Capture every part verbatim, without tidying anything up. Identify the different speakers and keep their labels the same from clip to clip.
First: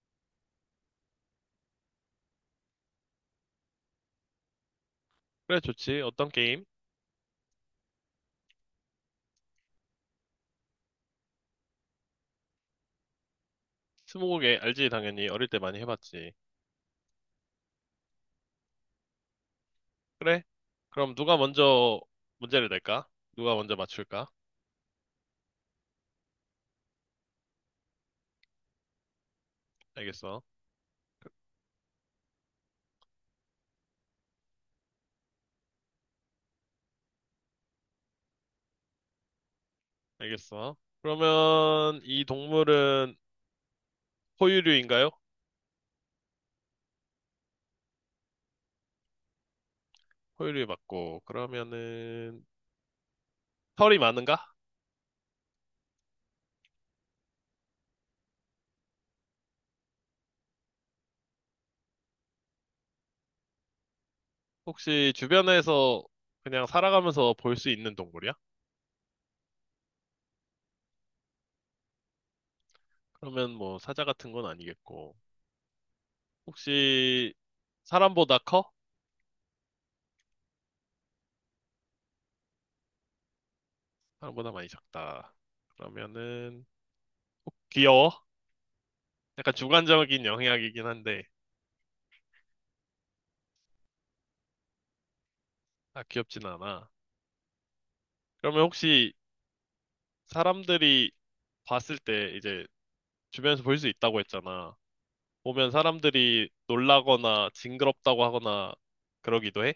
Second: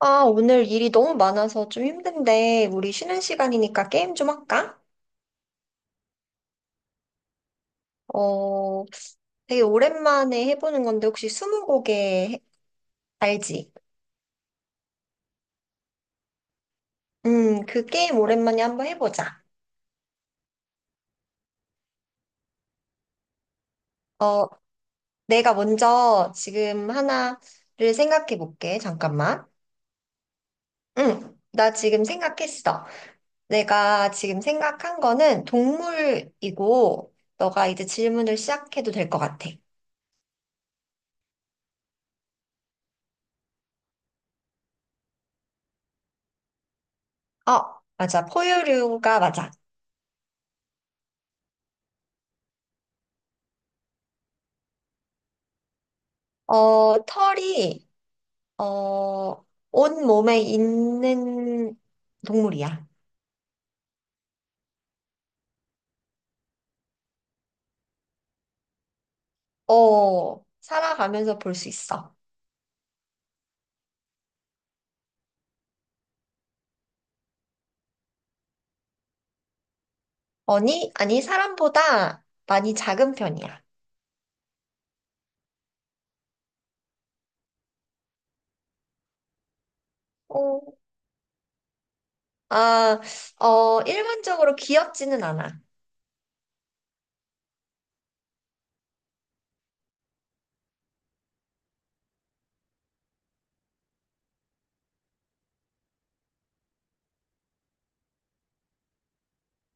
Speaker 1: 아, 오늘 일이 너무 많아서 좀 힘든데, 우리 쉬는 시간이니까 게임 좀 할까?
Speaker 2: 그래, 좋지. 어떤 게임?
Speaker 1: 어, 되게 오랜만에 해보는 건데, 혹시 스무고개 해- 알지?
Speaker 2: 스무고개 알지, 당연히. 어릴 때 많이 해봤지.
Speaker 1: 음, 그 게임 오랜만에 한번 해보자.
Speaker 2: 그래? 그럼 누가 먼저 문제를 낼까? 누가 먼저 맞출까?
Speaker 1: 어, 내가 먼저 지금 하나를 생각해 볼게. 잠깐만.
Speaker 2: 알겠어.
Speaker 1: 응, 나 지금 생각했어. 내가 지금 생각한 거는 동물이고, 너가 이제 질문을 시작해도 될 것 같아.
Speaker 2: 알겠어. 그러면 이 동물은 포유류인가요?
Speaker 1: 어, 맞아. 포유류가 맞아.
Speaker 2: 포유류 맞고. 그러면은 털이 많은가?
Speaker 1: 어, 털이, 어, 온 몸에 있는 동물이야.
Speaker 2: 혹시 주변에서 그냥 살아가면서 볼 수 있는 동물이야?
Speaker 1: 어, 살아가면서 볼 수 있어.
Speaker 2: 그러면 뭐 사자 같은 건 아니겠고. 혹시 사람보다 커?
Speaker 1: 아니, 아니, 사람보다 많이 작은 편이야.
Speaker 2: 사람보다 많이 작다. 그러면은 어, 귀여워? 약간 주관적인
Speaker 1: 어,
Speaker 2: 영향이긴 한데,
Speaker 1: 아, 어, 일반적으로 귀엽지는 않아.
Speaker 2: 아, 귀엽진 않아. 그러면 혹시 사람들이 봤을 때 이제 주변에서 볼 수 있다고 했잖아. 보면 사람들이 놀라거나 징그럽다고 하거나 그러기도 해?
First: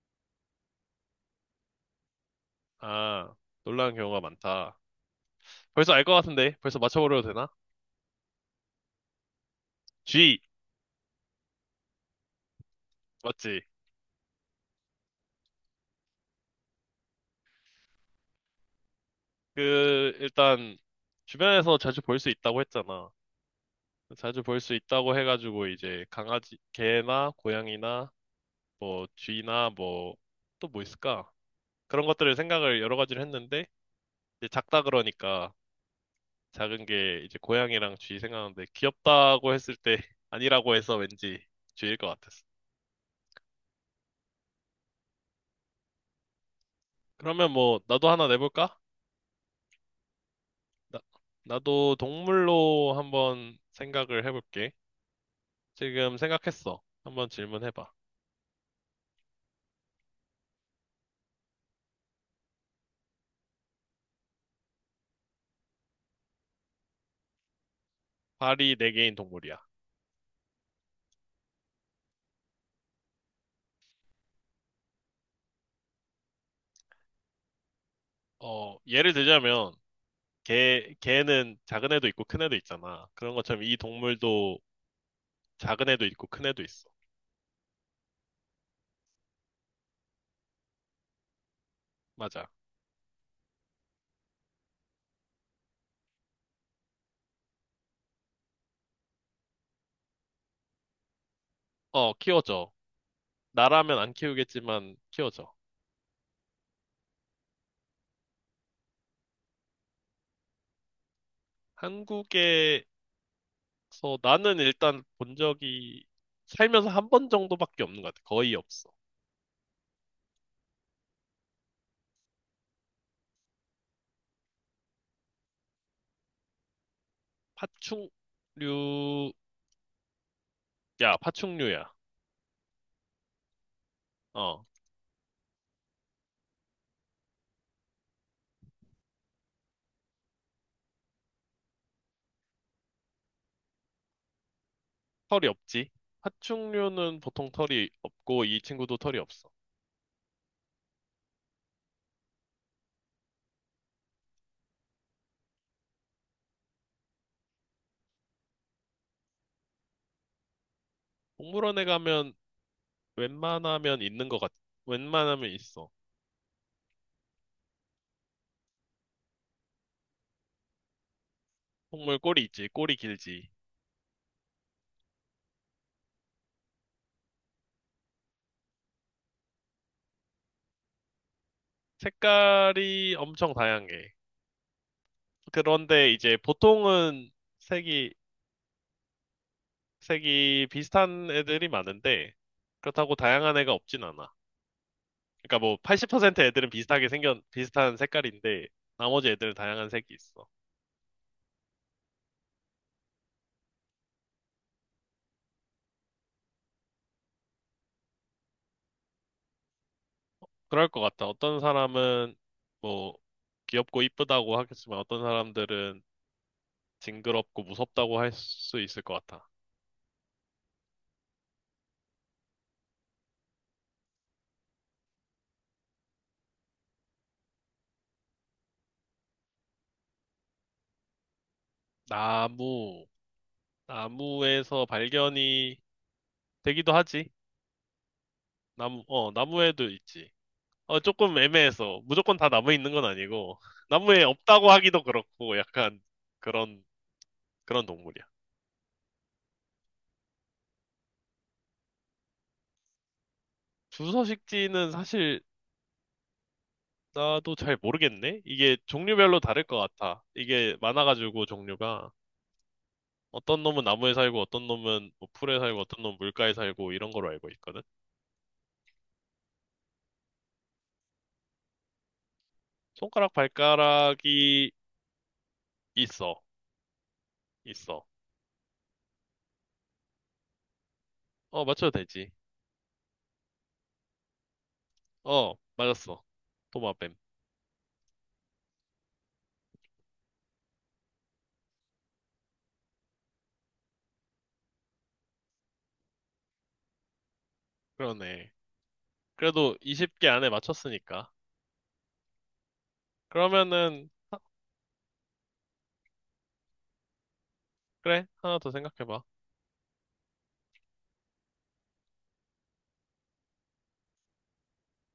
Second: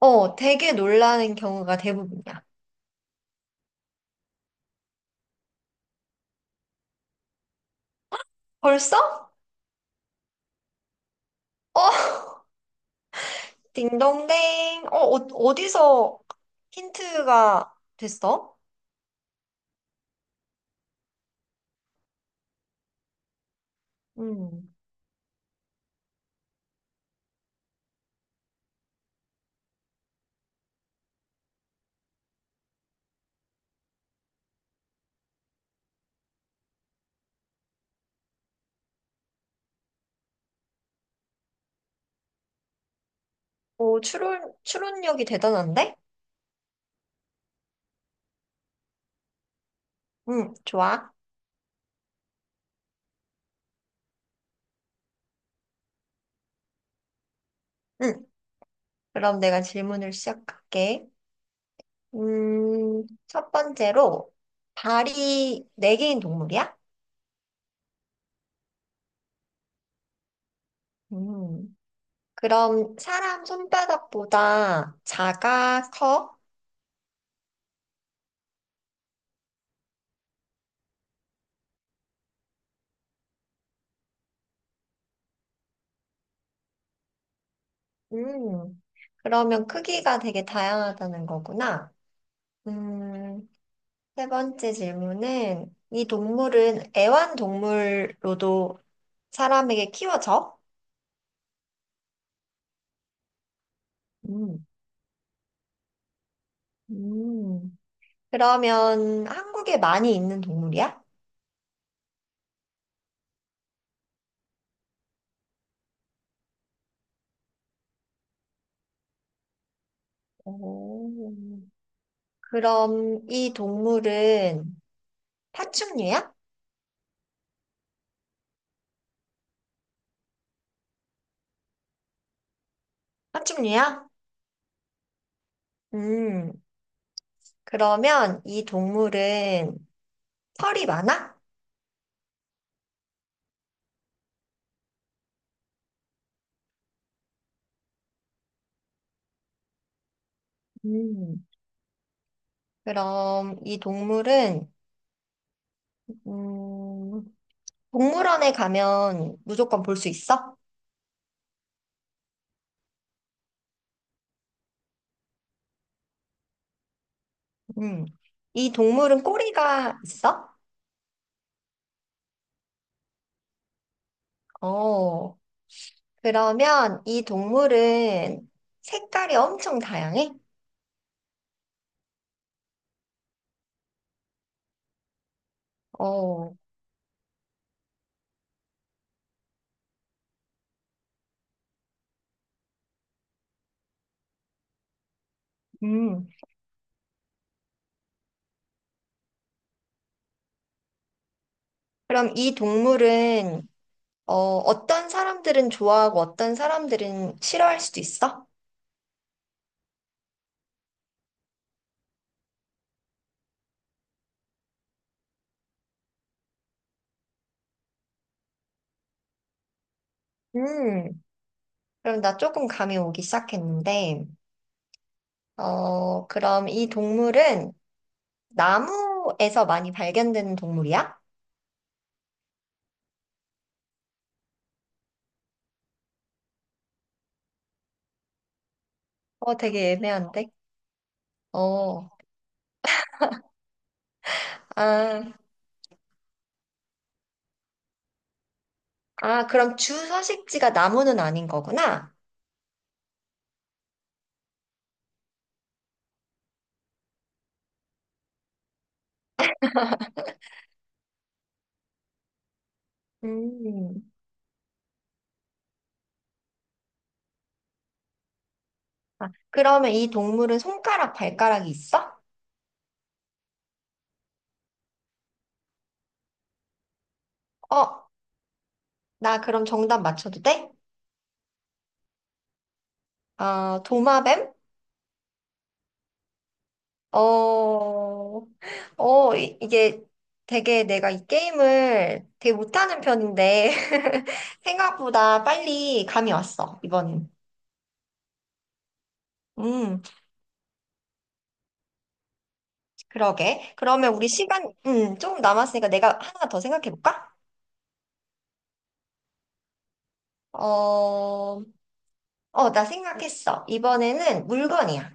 Speaker 1: 어, 되게 놀라는 경우가 대부분이야.
Speaker 2: 아, 놀라는 경우가 많다. 벌써 알 것 같은데? 벌써 맞춰버려도 되나?
Speaker 1: 벌써?
Speaker 2: G,
Speaker 1: 어,
Speaker 2: 맞지?
Speaker 1: 딩동댕. 어, 어, 어디서 힌트가 됐어?
Speaker 2: 그, 일단, 주변에서 자주 볼 수 있다고 했잖아. 자주 볼
Speaker 1: 음,
Speaker 2: 수 있다고 해가지고 이제 강아지, 개나 고양이나 뭐 쥐나 뭐 또 뭐 있을까? 그런 것들을 생각을 여러 가지를 했는데 이제 작다 그러니까 작은 게 이제 고양이랑 쥐 생각하는데 귀엽다고 했을 때 아니라고 해서 왠지 쥐일 것 같았어.
Speaker 1: 오, 추론, 추론력이 대단한데?
Speaker 2: 그러면 뭐 나도 하나 내볼까?
Speaker 1: 응,
Speaker 2: 나,
Speaker 1: 좋아.
Speaker 2: 나도 동물로 한번 생각을 해볼게. 지금 생각했어. 한번 질문해봐.
Speaker 1: 응. 그럼 내가 질문을 시작할게. 음, 첫 번째로, 발이 네 개인 동물이야?
Speaker 2: 발이 네 개인 동물이야.
Speaker 1: 음, 그럼 사람 손바닥보다 작아, 커?
Speaker 2: 어, 예를 들자면 개, 개는 작은 애도 있고 큰 애도 있잖아. 그런 것처럼 이 동물도 작은 애도 있고 큰 애도 있어.
Speaker 1: 음, 그러면 크기가 되게 다양하다는 거구나.
Speaker 2: 맞아.
Speaker 1: 음, 세 번째 질문은, 이 동물은 애완동물로도 사람에게 키워져?
Speaker 2: 어, 키워져. 나라면 안
Speaker 1: 음,
Speaker 2: 키우겠지만 키워져.
Speaker 1: 음, 그러면 한국에 많이 있는 동물이야?
Speaker 2: 한국에서 나는 일단 본 적이 살면서 한 번 정도밖에 없는 것 같아. 거의 없어.
Speaker 1: 오. 그럼 이 동물은 파충류야?
Speaker 2: 파충류, 야, 파충류야.
Speaker 1: 파충류야?
Speaker 2: 어,
Speaker 1: 음, 그러면 이 동물은 털이 많아?
Speaker 2: 털이 없지. 파충류는 보통 털이 없고 이 친구도 털이 없어.
Speaker 1: 음, 그럼 이 동물은, 음, 동물원에 가면 무조건 볼 수 있어?
Speaker 2: 동물원에 가면 웬만하면 있는 것 같아. 웬만하면 있어.
Speaker 1: 음, 이 동물은 꼬리가 있어?
Speaker 2: 동물 꼬리 있지, 꼬리 길지.
Speaker 1: 어, 그러면 이 동물은 색깔이 엄청 다양해?
Speaker 2: 색깔이 엄청 다양해. 그런데 이제
Speaker 1: 어,
Speaker 2: 보통은 색이 색이 비슷한 애들이 많은데 그렇다고 다양한 애가 없진 않아. 그러니까 뭐
Speaker 1: 음,
Speaker 2: 팔십 퍼센트 애들은 비슷하게 생겨 비슷한 색깔인데 나머지 애들은 다양한 색이 있어.
Speaker 1: 그럼 이 동물은 어, 어떤 사람들은 좋아하고 어떤 사람들은 싫어할 수도 있어?
Speaker 2: 그럴 것 같아. 어떤 사람은 뭐 귀엽고 이쁘다고 하겠지만 어떤 사람들은 징그럽고 무섭다고 할 수 있을 것 같아.
Speaker 1: 음, 그럼 나 조금 감이 오기 시작했는데, 어, 그럼 이 동물은 나무에서 많이 발견되는 동물이야?
Speaker 2: 나무 나무에서 발견이 되기도 하지. 나무 어
Speaker 1: 어,
Speaker 2: 나무에도
Speaker 1: 되게
Speaker 2: 있지.
Speaker 1: 애매한데?
Speaker 2: 어, 조금 애매해서
Speaker 1: 어,
Speaker 2: 무조건 다 나무에 있는 건 아니고 나무에 없다고 하기도
Speaker 1: 아,
Speaker 2: 그렇고 약간 그런 그런 동물이야.
Speaker 1: 아, 그럼 주 서식지가 나무는 아닌 거구나?
Speaker 2: 주서식지는 사실 나도 잘 모르겠네. 이게 종류별로 다를 것 같아. 이게 많아가지고 종류가 어떤 놈은
Speaker 1: 음,
Speaker 2: 나무에 살고 어떤 놈은 뭐 풀에 살고 어떤 놈은 물가에 살고 이런 걸로 알고 있거든.
Speaker 1: 아, 그러면 이 동물은 손가락, 발가락이 있어?
Speaker 2: 손가락 발가락이 있어. 있어.
Speaker 1: 어, 나 그럼 정답 맞춰도 돼?
Speaker 2: 어, 맞춰도 되지.
Speaker 1: 어, 도마뱀?
Speaker 2: 어, 맞았어. 도마뱀.
Speaker 1: 어, 어, 이- 이게 되게 내가 이 게임을 되게 못하는 편인데, 생각보다 빨리 감이 왔어, 이번엔.
Speaker 2: 그러네. 그래도
Speaker 1: 음,
Speaker 2: 스무 개 안에 맞췄으니까.
Speaker 1: 그러게.
Speaker 2: 그러면은
Speaker 1: 그러면 우리 시간, 음, 조금 남았으니까 내가 하나 더 생각해볼까?
Speaker 2: 그래, 하나 더 생각해봐.
Speaker 1: 어, 어, 나 생각했어. 이번에는 물건이야.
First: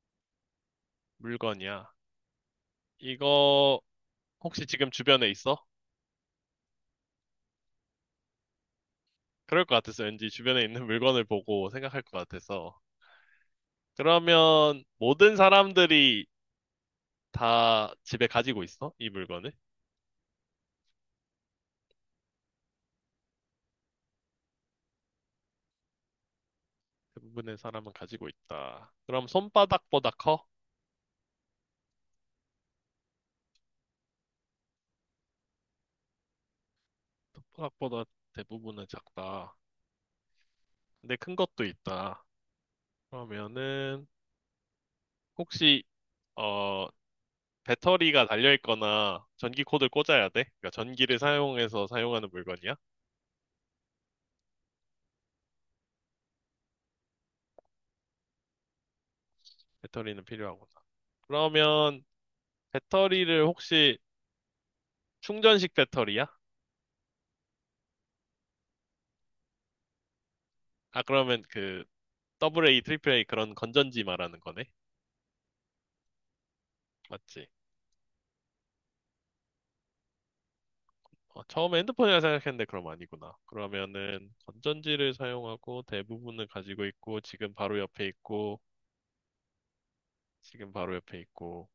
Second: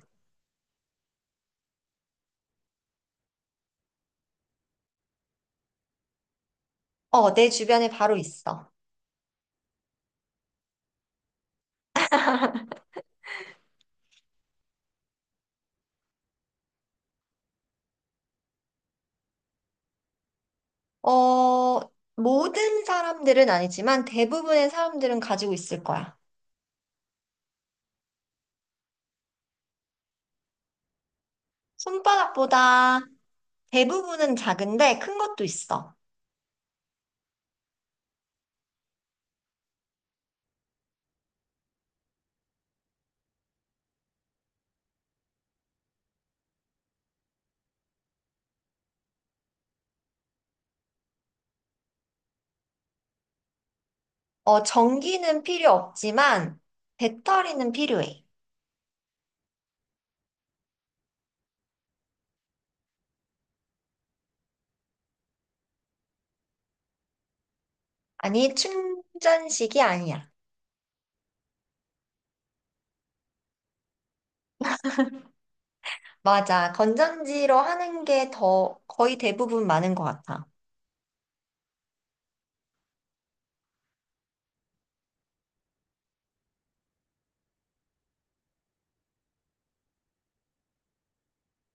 Speaker 2: 물건이야. 이거 혹시 지금 주변에 있어?
Speaker 1: 어, 내 주변에 바로 있어.
Speaker 2: 그럴 것 같았어. 왠지 주변에 있는 물건을 보고 생각할 것 같아서. 그러면 모든 사람들이 다 집에 가지고 있어? 이 물건을?
Speaker 1: 어, 모든 사람들은 아니지만 대부분의 사람들은 가지고 있을 거야.
Speaker 2: 대부분의 사람은 가지고 있다. 그럼 손바닥보다 커?
Speaker 1: 손바닥보다 대부분은 작은데 큰 것도 있어.
Speaker 2: 손바닥보다 대부분은 작다. 근데 큰 것도 있다. 그러면은 혹시 어 배터리가 달려 있거나 전기 코드를 꽂아야 돼? 그러니까 전기를 사용해서 사용하는 물건이야?
Speaker 1: 어, 전기는 필요 없지만 배터리는 필요해.
Speaker 2: 배터리는 필요하구나. 그러면 배터리를 혹시 충전식 배터리야?
Speaker 1: 아니, 충전식이 아니야.
Speaker 2: 아, 그러면 그 에이에이, 에이에이에이 그런 건전지 말하는 거네?
Speaker 1: 맞아.
Speaker 2: 맞지?
Speaker 1: 건전지로 하는 게 더 거의 대부분 많은 것 같아.
Speaker 2: 어, 처음에 핸드폰이라 생각했는데 그럼 아니구나. 그러면은 건전지를 사용하고 대부분은 가지고 있고 지금 바로 옆에 있고 지금 바로 옆에 있고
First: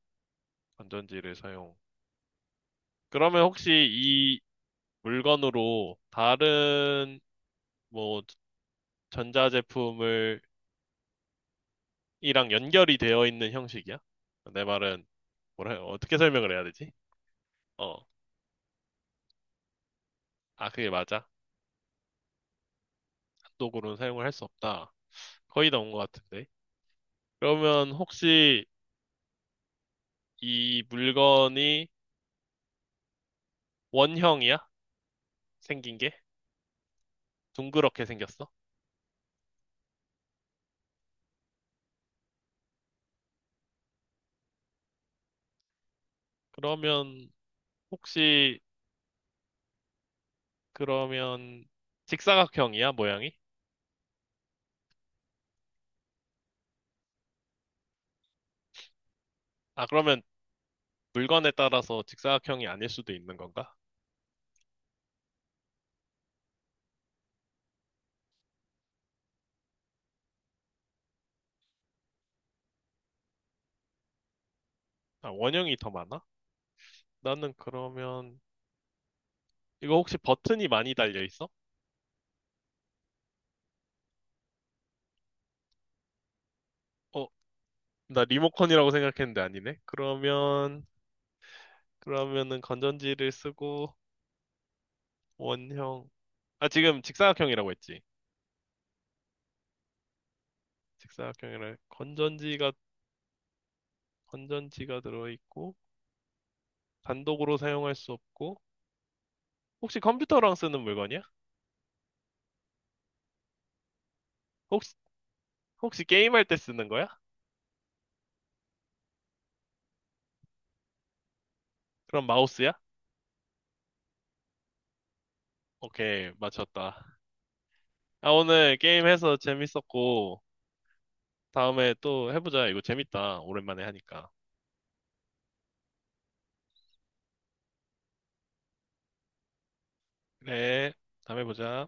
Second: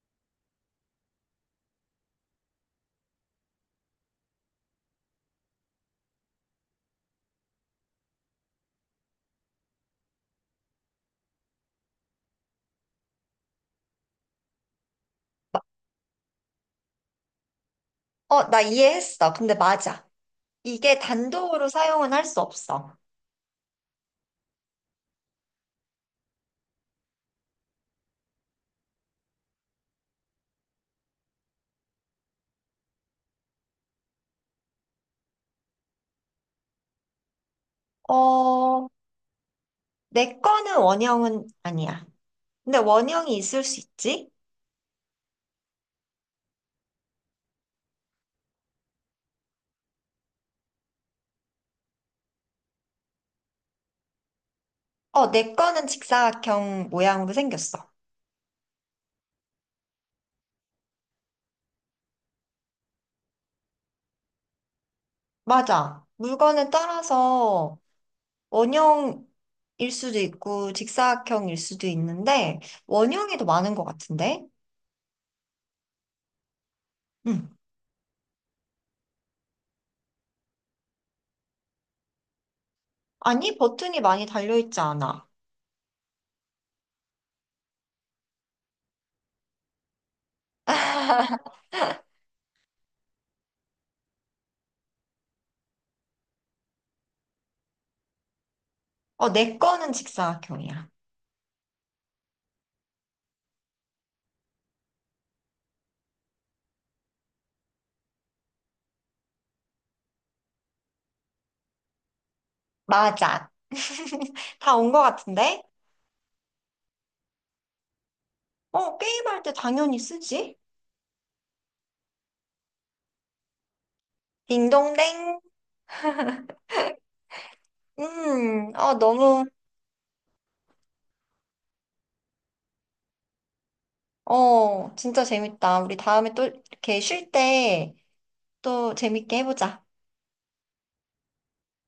Speaker 2: 건전지를 사용. 그러면 혹시 이 물건으로 다른 뭐 전자제품을 이랑 연결이 되어 있는 형식이야? 내 말은 뭐라 어떻게 설명을 해야 되지? 어,
Speaker 1: 어, 나 이해했어. 근데 맞아.
Speaker 2: 아 그게
Speaker 1: 이게
Speaker 2: 맞아.
Speaker 1: 단독으로 사용은 할 수 없어.
Speaker 2: 단독으로는 사용을 할 수 없다. 거의 다 온 것 같은데. 그러면 혹시 이 물건이 원형이야? 생긴 게? 둥그렇게 생겼어?
Speaker 1: 어, 내 거는 원형은 아니야. 근데 원형이 있을 수 있지?
Speaker 2: 그러면 혹시 그러면 직사각형이야, 모양이?
Speaker 1: 어, 내 거는 직사각형 모양으로 생겼어.
Speaker 2: 아 그러면 물건에 따라서 직사각형이 아닐 수도 있는 건가?
Speaker 1: 맞아. 물건에 따라서 원형일 수도 있고 직사각형일 수도 있는데 원형이 더 많은 것 같은데?
Speaker 2: 아, 원형이 더 많아?
Speaker 1: 응.
Speaker 2: 나는 그러면 이거 혹시 버튼이 많이 달려 있어?
Speaker 1: 아니, 버튼이 많이 달려있지 않아.
Speaker 2: 어, 나 리모컨이라고 생각했는데 아니네. 그러면 그러면은 건전지를 쓰고 원형. 아, 지금 직사각형이라고 했지.
Speaker 1: 어, 내 거는 직사각형이야.
Speaker 2: 직사각형이라 건전지가 건전지가 들어 있고 단독으로 사용할 수 없고 혹시 컴퓨터랑 쓰는 물건이야?
Speaker 1: 맞아. 다 온
Speaker 2: 혹시
Speaker 1: 것 같은데?
Speaker 2: 혹시 게임할 때 쓰는 거야?
Speaker 1: 어, 게임할 때 당연히 쓰지.
Speaker 2: 그럼 마우스야?
Speaker 1: 딩동댕.
Speaker 2: 오케이, 맞췄다. 아,
Speaker 1: 음,
Speaker 2: 오늘
Speaker 1: 어,
Speaker 2: 게임해서
Speaker 1: 너무,
Speaker 2: 재밌었고 다음에 또 해보자. 이거 재밌다. 오랜만에 하니까.
Speaker 1: 어, 진짜 재밌다. 우리 다음에 또 이렇게 쉴 때 또 재밌게 해보자.
Speaker 2: 네, 다음에 보자.